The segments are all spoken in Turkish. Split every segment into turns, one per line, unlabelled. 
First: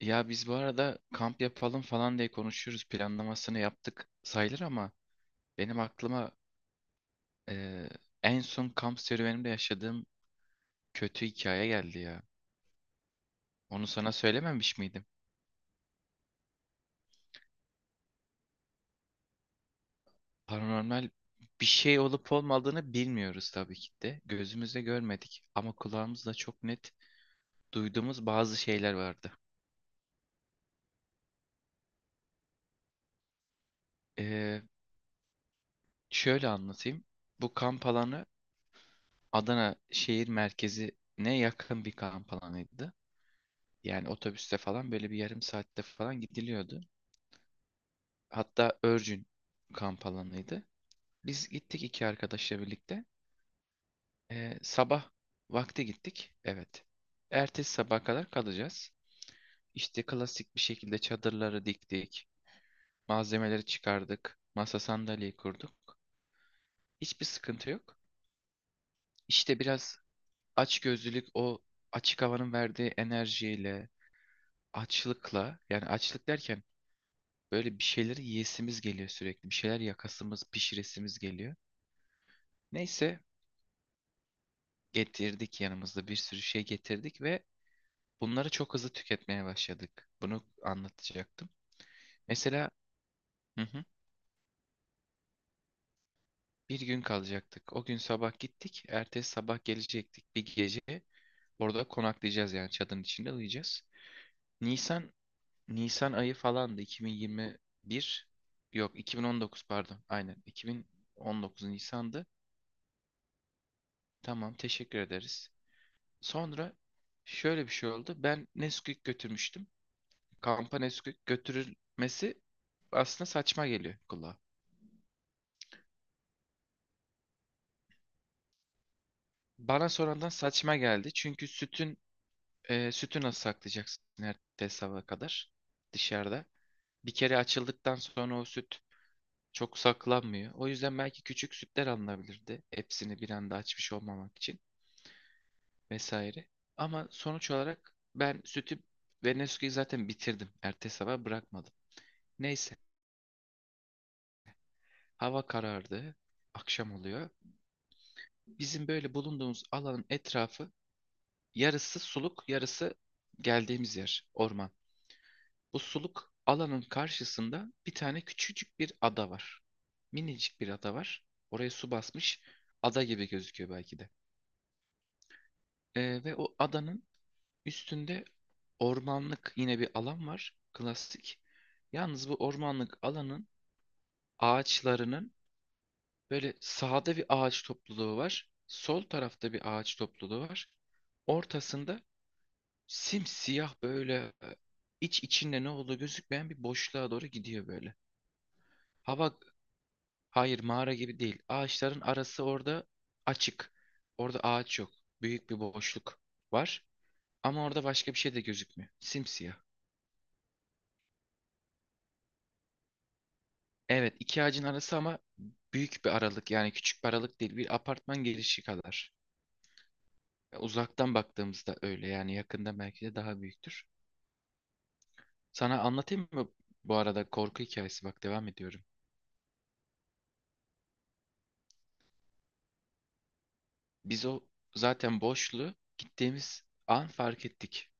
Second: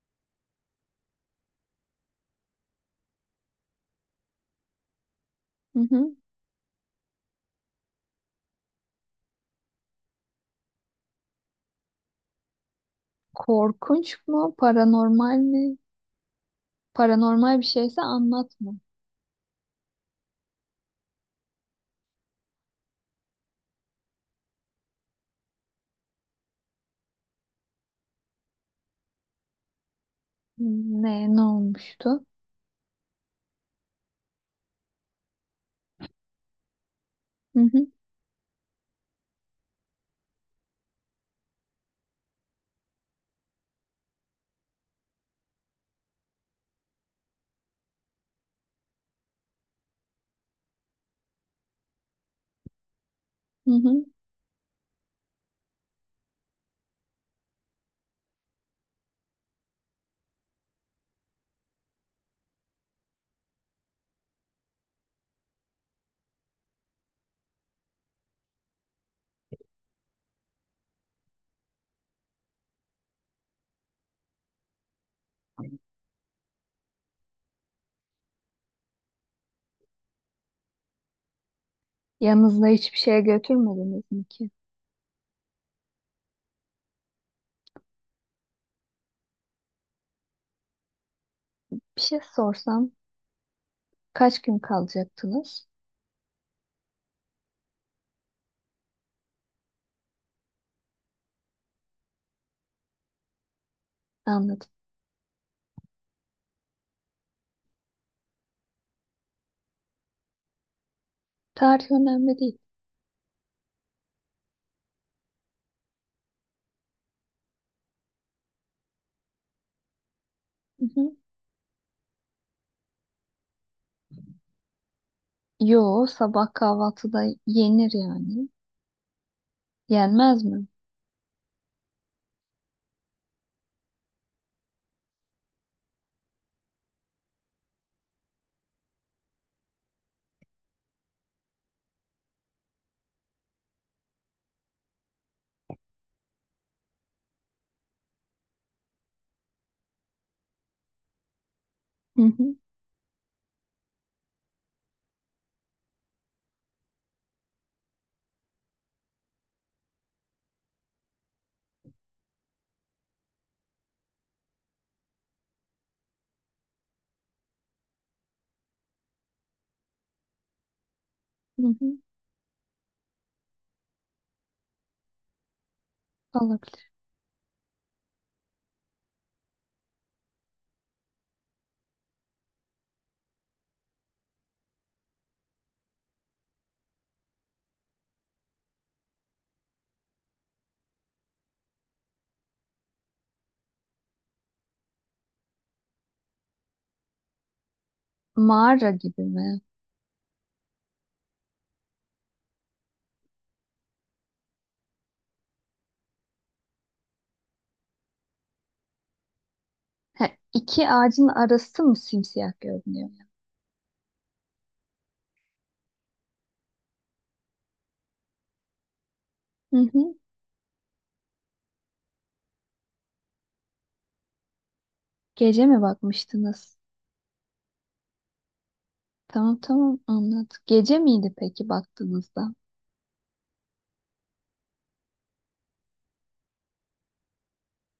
Ya biz bu arada kamp yapalım falan diye konuşuyoruz. Planlamasını yaptık sayılır ama benim
Hı hı.
aklıma eee, en son kamp serüvenimde yaşadığım kötü hikaye geldi ya. Onu sana
Korkunç mu?
söylememiş miydim?
Paranormal mi? Paranormal bir şeyse anlatma.
Paranormal bir şey olup olmadığını bilmiyoruz tabii ki de. Gözümüzle görmedik ama kulağımızla çok net duyduğumuz bazı şeyler vardı.
Ne olmuştu?
Eee, Şöyle anlatayım. Bu
Hı
kamp
hı,
alanı Adana şehir merkezine yakın bir kamp alanıydı. Yani otobüste falan böyle bir yarım saatte falan gidiliyordu. Hatta örgün kamp alanıydı. Biz gittik iki arkadaşla birlikte.
hı hı.
Sabah vakti gittik. Evet. Ertesi sabaha kadar kalacağız. İşte klasik bir şekilde çadırları diktik. Malzemeleri çıkardık. Masa sandalyeyi kurduk. Hiçbir sıkıntı yok. İşte biraz açgözlülük o açık havanın verdiği enerjiyle, açlıkla, yani açlık derken, böyle bir şeyleri yiyesimiz geliyor sürekli. Bir şeyler yakasımız, pişiresimiz geliyor.
Yanınızda hiçbir
Neyse,
şeye götürmediniz mi ki?
getirdik yanımızda, bir sürü şey getirdik ve bunları çok hızlı tüketmeye başladık. Bunu anlatacaktım.
Bir şey
Mesela,
sorsam
hı hı,
kaç gün kalacaktınız?
bir gün kalacaktık. O gün sabah gittik. Ertesi sabah gelecektik. Bir gece orada konaklayacağız, yani çadırın içinde uyuyacağız.
Anladım.
Nisan Nisan ayı falandı, 2021, yok 2019 pardon, aynen, 2019
Tarih
Nisan'dı.
önemli değil.
Tamam teşekkür ederiz. Sonra şöyle bir şey oldu. Ben Nesquik götürmüştüm. Kampa
Hı hı.
Nesquik götürülmesi aslında saçma geliyor kulağa.
Yo, sabah kahvaltıda yenir yani.
Bana sonradan
Yenmez mi?
saçma geldi. Çünkü sütün, sütü nasıl saklayacaksın ertesi sabaha kadar dışarıda? Bir kere açıldıktan sonra o süt çok saklanmıyor. O yüzden belki küçük sütler alınabilirdi. Hepsini bir anda açmış olmamak için vesaire. Ama sonuç olarak ben sütü ve Nesquik'i zaten bitirdim. Ertesi sabah bırakmadım.
Hı hı,
Neyse. Hava karardı. Akşam oluyor. Bizim böyle bulunduğumuz alanın etrafı, yarısı suluk, yarısı geldiğimiz yer, orman. Bu suluk alanın karşısında bir tane küçücük bir ada var. Minicik bir ada var.
hı
Oraya su
hı.
basmış. Ada gibi gözüküyor belki de. Ve o
Olabilir.
adanın üstünde ormanlık yine bir alan var. Klasik. Yalnız bu ormanlık alanın ağaçlarının, böyle sağda bir ağaç topluluğu var. Sol tarafta bir ağaç topluluğu var. Ortasında simsiyah böyle, iç içinde ne olduğu gözükmeyen bir boşluğa doğru gidiyor böyle.
Mağara gibi
Hava,
mi?
hayır mağara gibi değil. Ağaçların arası orada açık. Orada ağaç yok. Büyük bir boşluk var. Ama orada başka bir şey de gözükmüyor. Simsiyah.
Ha, iki ağacın arası mı simsiyah görünüyor?
Evet, iki ağacın arası ama büyük bir aralık, yani küçük bir aralık değil. Bir apartman girişi kadar.
Hı hı.
Uzaktan baktığımızda öyle yani, yakında belki de daha büyüktür.
Gece
Sana
mi
anlatayım mı,
bakmıştınız?
bu arada korku hikayesi bak, devam ediyorum.
Tamam tamam anladım. Gece miydi peki baktığınızda?
Biz o, zaten boşluğu gittiğimiz an fark ettik.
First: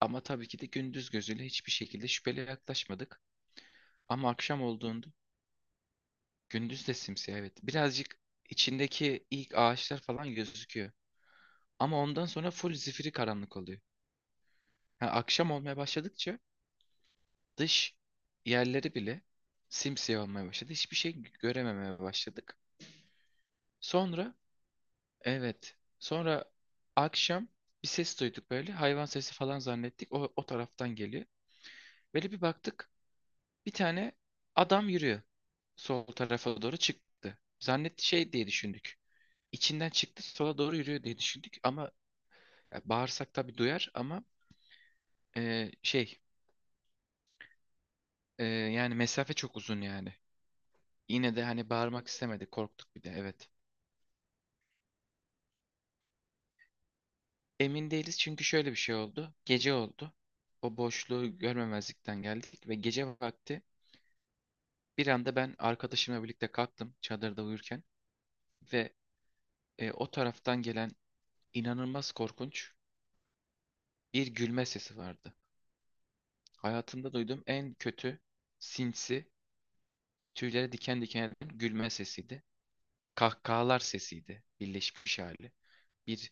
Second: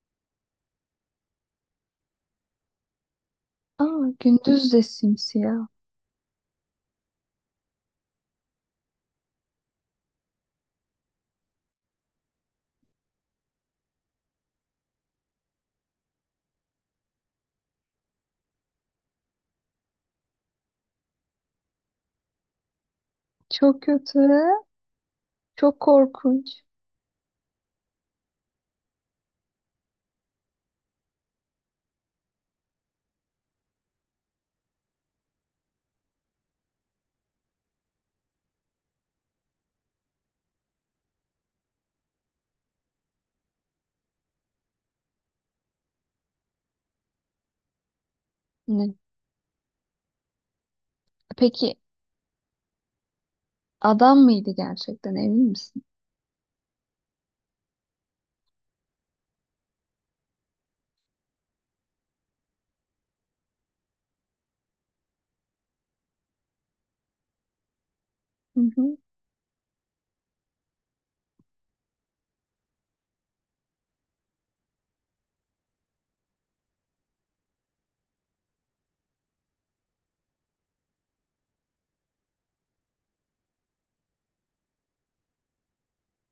Ama tabii ki de gündüz gözüyle hiçbir şekilde şüpheli yaklaşmadık.
Aa
Ama akşam
gündüz de
olduğunda,
simsiyah.
gündüz de simsiyah evet. Birazcık içindeki ilk ağaçlar falan gözüküyor. Ama ondan sonra full zifiri karanlık oluyor. Ha, akşam olmaya başladıkça dış yerleri bile simsiyah olmaya başladı. Hiçbir şey görememeye başladık.
Çok kötü.
Sonra evet.
Çok
Sonra
korkunç.
akşam bir ses duyduk böyle. Hayvan sesi falan zannettik. O taraftan geliyor. Böyle bir baktık. Bir tane adam yürüyor. Sol tarafa doğru çıktı. Zannetti, şey diye düşündük. İçinden çıktı sola doğru yürüyor diye düşündük. Ama ya, bağırsak tabii duyar ama e, şey yani
Ne?
mesafe çok uzun yani. Yine de hani
Peki
bağırmak istemedik. Korktuk bir de, evet.
adam mıydı gerçekten emin misin?
Emin değiliz çünkü şöyle bir şey oldu. Gece oldu. O boşluğu görmemezlikten geldik ve gece vakti bir anda ben arkadaşımla birlikte kalktım çadırda uyurken
Hı
ve
hı.
o taraftan gelen inanılmaz korkunç bir gülme sesi vardı. Hayatımda duyduğum en kötü, sinsi, tüylere diken diken eden gülme sesiydi. Kahkahalar sesiydi, birleşmiş hali. Bir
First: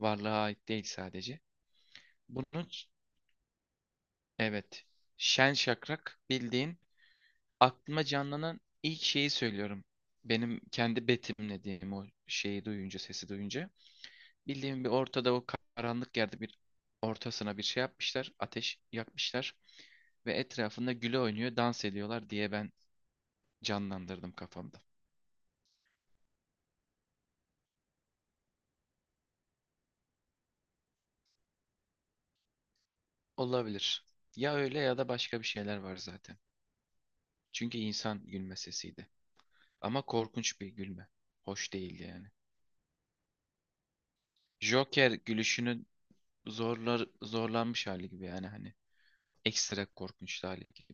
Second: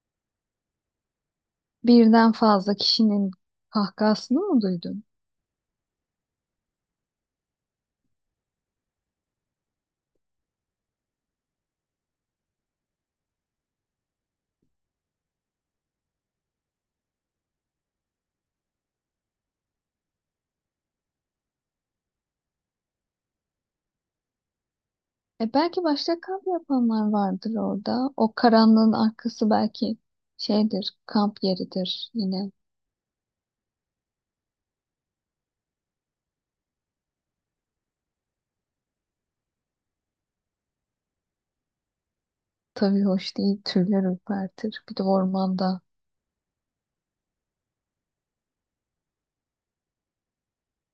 varlığa ait değil sadece.
Birden
Bunu,
fazla kişinin kahkahasını mı
evet,
duydun?
şen şakrak, bildiğin aklıma canlanan ilk şeyi söylüyorum. Benim kendi betimlediğim o şeyi duyunca, sesi duyunca. Bildiğim bir ortada, o karanlık yerde bir ortasına bir şey yapmışlar. Ateş yakmışlar. Ve etrafında güle oynuyor, dans ediyorlar diye ben canlandırdım kafamda.
E belki başka kamp yapanlar vardır orada. O karanlığın arkası belki şeydir, kamp yeridir. Yine
Olabilir. Ya öyle ya da başka bir şeyler var zaten. Çünkü insan gülme sesiydi. Ama korkunç bir gülme. Hoş değildi yani.
tabii hoş değil, tüyler ürpertir. Bir de
Joker
ormanda.
gülüşünün zorlanmış hali gibi, yani hani ekstra korkunç hali gibi.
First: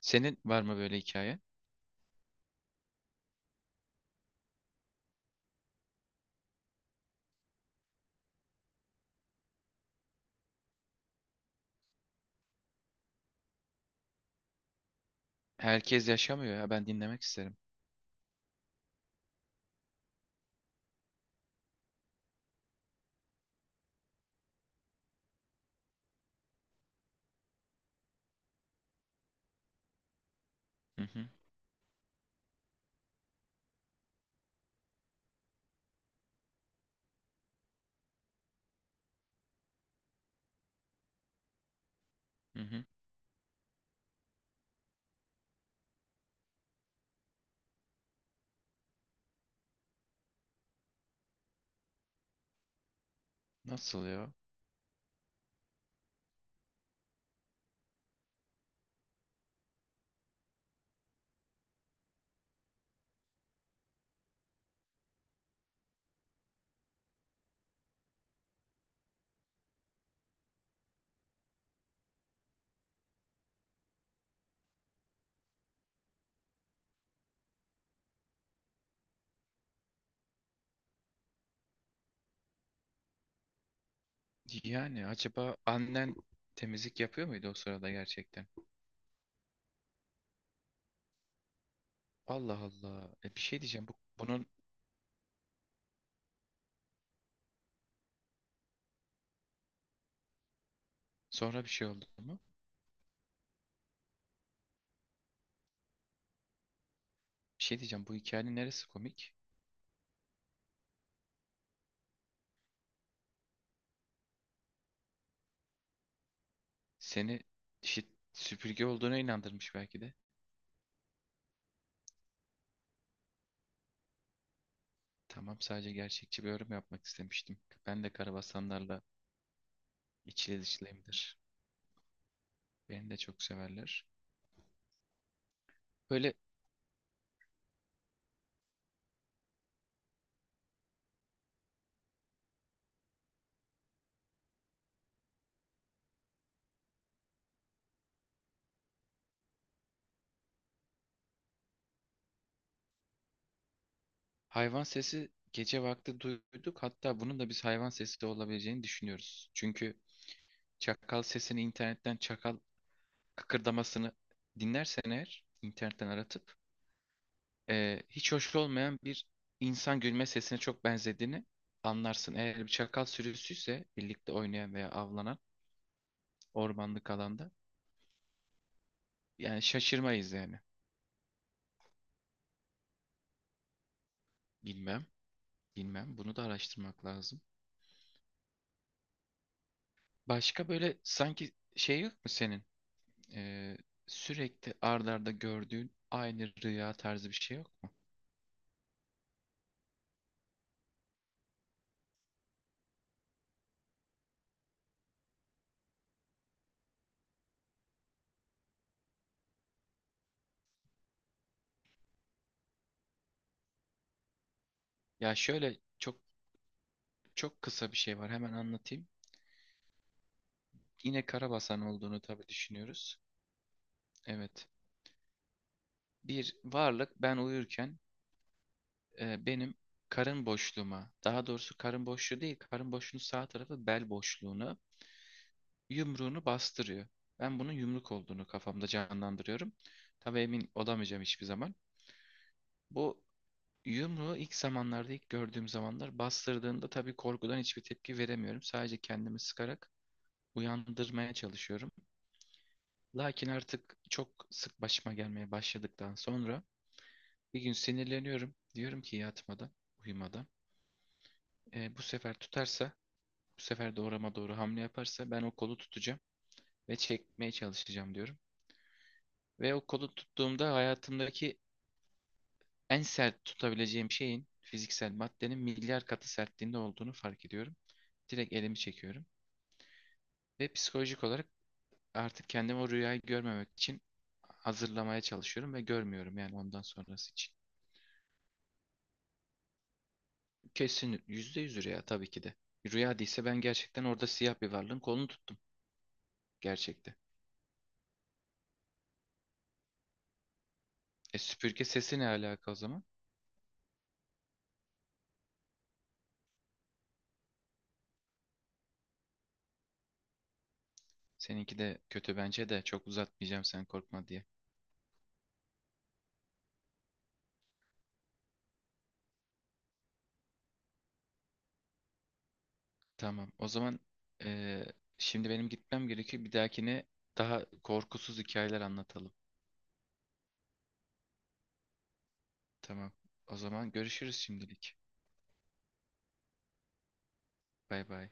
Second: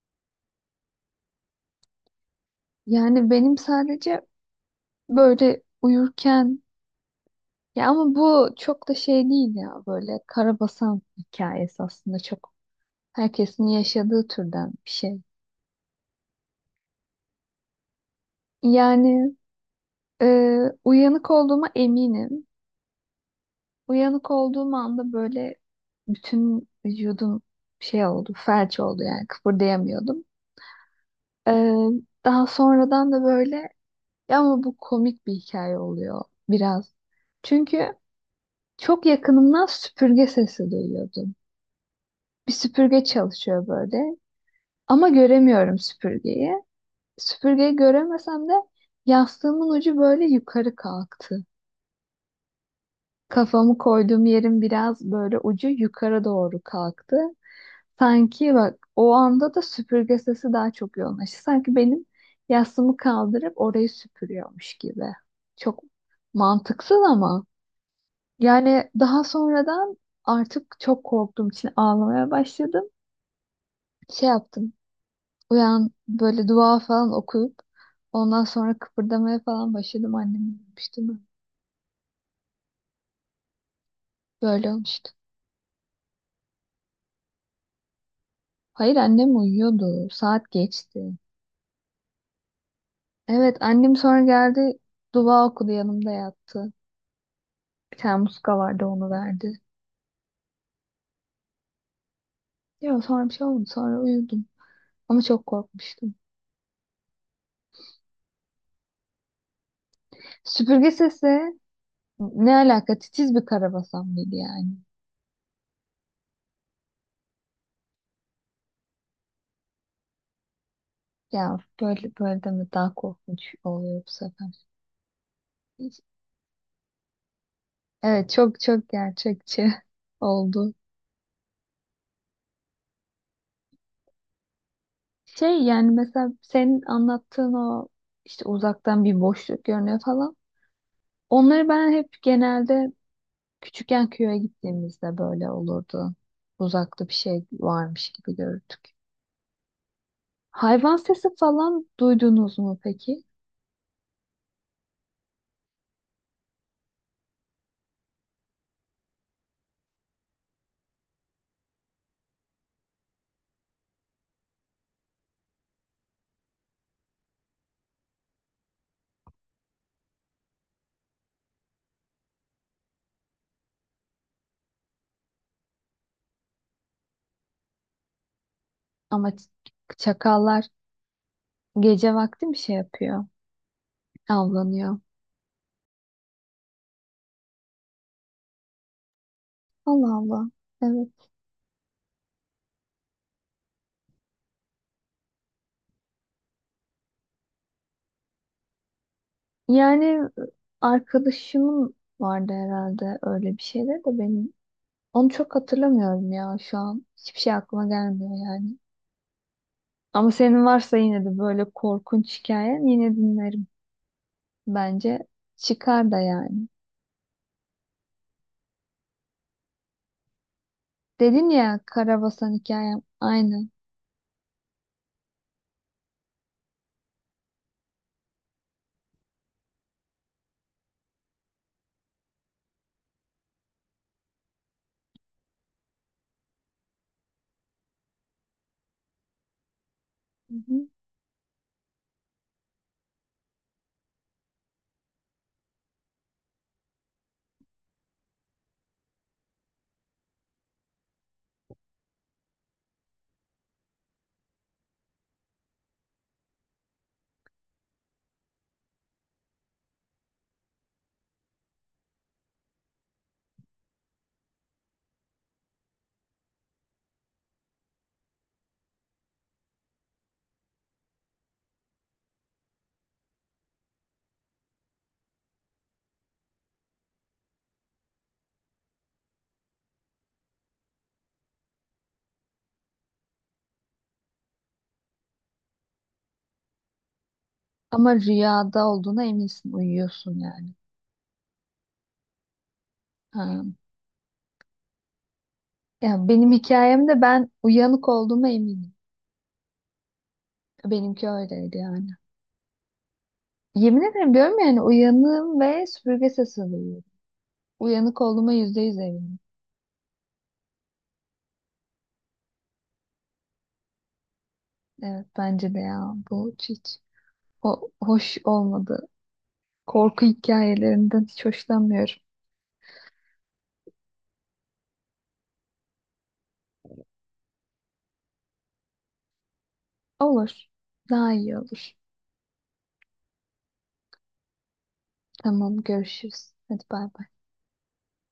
Senin var mı böyle hikaye?
Yani benim sadece böyle uyurken. Ya ama bu çok da şey değil ya, böyle karabasan hikayesi aslında çok herkesin yaşadığı türden bir şey.
Herkes yaşamıyor ya, ben dinlemek isterim.
Yani e, uyanık olduğuma eminim. Uyanık olduğum anda böyle bütün vücudum şey oldu, felç oldu yani kıpırdayamıyordum.
Hı hı,
E, daha sonradan da böyle ya ama bu komik bir hikaye oluyor biraz. Çünkü çok yakınımdan süpürge sesi duyuyordum. Bir
hı hı.
süpürge çalışıyor böyle. Ama göremiyorum süpürgeyi. Süpürgeyi göremesem de yastığımın ucu böyle yukarı kalktı. Kafamı
Nasıl
koyduğum
ya?
yerin biraz böyle ucu yukarı doğru kalktı. Sanki bak o anda da süpürge sesi daha çok yoğunlaştı. Sanki benim yastığımı kaldırıp orayı süpürüyormuş gibi. Çok mantıksız ama. Yani daha sonradan artık çok korktuğum için ağlamaya başladım. Şey yaptım. Uyan böyle dua falan okuyup ondan sonra kıpırdamaya falan başladım, annemi uyumuş değil. Böyle
Yani
olmuştu.
acaba annen temizlik yapıyor muydu o sırada gerçekten?
Hayır, annem uyuyordu. Saat geçti.
Allah Allah. E bir
Evet,
şey diyeceğim. Bu,
annem sonra
bunun
geldi, dua okudu, yanımda yattı. Bir tane muska vardı, onu verdi.
sonra bir şey oldu mu?
Ya sonra bir şey olmadı, sonra uyudum. Ama çok korkmuştum.
Bir şey diyeceğim. Bu hikayenin neresi komik?
Süpürge sesi ne alaka, titiz bir karabasan mıydı yani?
Seni, işte, süpürge olduğuna inandırmış belki de.
Ya böyle böyle deme, daha korkunç oluyor bu sefer.
Tamam, sadece gerçekçi bir yorum yapmak istemiştim. Ben de
Evet, çok çok
karabasanlarla
gerçekçi
içli
oldu.
dışlıyımdır. Beni de çok severler.
Şey yani
Böyle
mesela senin anlattığın o işte uzaktan bir boşluk görünüyor falan. Onları ben hep genelde küçükken köye gittiğimizde böyle olurdu. Uzakta bir şey varmış gibi görürdük. Hayvan sesi falan duydunuz mu peki?
hayvan sesi gece vakti duyduk. Hatta bunun da biz hayvan sesi de olabileceğini düşünüyoruz. Çünkü çakal sesini internetten, çakal kıkırdamasını dinlersen eğer internetten aratıp, hiç hoş olmayan bir insan gülme sesine çok benzediğini anlarsın. Eğer bir çakal sürüsüyse birlikte oynayan veya avlanan ormanlık alanda,
Ama
yani şaşırmayız yani.
çakallar gece vakti bir şey yapıyor? Avlanıyor.
Bilmem, bilmem. Bunu da araştırmak lazım.
Allah Allah.
Başka böyle
Evet.
sanki şey yok mu senin? Ee, Sürekli ard arda gördüğün aynı rüya tarzı bir şey yok mu?
Yani arkadaşımın vardı herhalde, öyle bir şeyler de benim. Onu çok hatırlamıyorum ya şu an. Hiçbir şey aklıma gelmiyor yani. Ama senin varsa yine de böyle korkunç hikayen, yine dinlerim. Bence
Ya şöyle
çıkar da
çok
yani.
çok kısa bir şey var, hemen anlatayım. Yine
Dedin
karabasan
ya,
olduğunu tabii
karabasan hikayem
düşünüyoruz.
aynı.
Evet. Bir varlık ben uyurken benim karın boşluğuma, daha doğrusu karın boşluğu değil, karın boşluğunun sağ tarafı bel boşluğunu, yumruğunu bastırıyor. Ben bunun yumruk olduğunu kafamda canlandırıyorum. Tabii
Hı
emin
hı.
olamayacağım hiçbir zaman. Bu yumruğu ilk zamanlarda, ilk gördüğüm zamanlar bastırdığında, tabii korkudan hiçbir tepki veremiyorum. Sadece kendimi sıkarak uyandırmaya çalışıyorum. Lakin artık çok sık başıma gelmeye başladıktan sonra bir gün sinirleniyorum. Diyorum ki yatmadan, uyumadan, "E, bu sefer tutarsa, bu sefer doğrama doğru hamle yaparsa ben o kolu tutacağım ve çekmeye çalışacağım," diyorum. Ve o kolu tuttuğumda hayatımdaki en sert tutabileceğim şeyin, fiziksel maddenin milyar katı sertliğinde olduğunu fark ediyorum. Direkt elimi çekiyorum. Ve psikolojik olarak artık kendimi o rüyayı görmemek için hazırlamaya çalışıyorum ve görmüyorum yani ondan sonrası için.
Ama rüyada olduğuna eminsin, uyuyorsun yani.
Kesin %100 rüya tabii ki de. Rüya değilse ben
Ha.
gerçekten orada siyah bir varlığın kolunu tuttum
Ya benim
gerçekte.
hikayemde ben uyanık olduğuma eminim. Benimki
E
öyleydi
süpürge
yani.
sesi ne alaka o zaman?
Yemin ederim diyorum yani uyanığım ve süpürge sesi duyuyorum. Uyanık olduğuma yüzde yüz eminim.
Seninki de kötü bence de, çok uzatmayacağım sen korkma diye.
Evet bence de, ya bu hiç. O hoş olmadı. Korku hikayelerinden hiç hoşlanmıyorum.
Tamam o zaman, e, şimdi benim gitmem gerekiyor. Bir dahakine daha korkusuz hikayeler anlatalım.
Olur. Daha iyi olur.
Tamam o zaman, görüşürüz şimdilik.
Tamam, görüşürüz. Hadi bay bay.
Bay bay.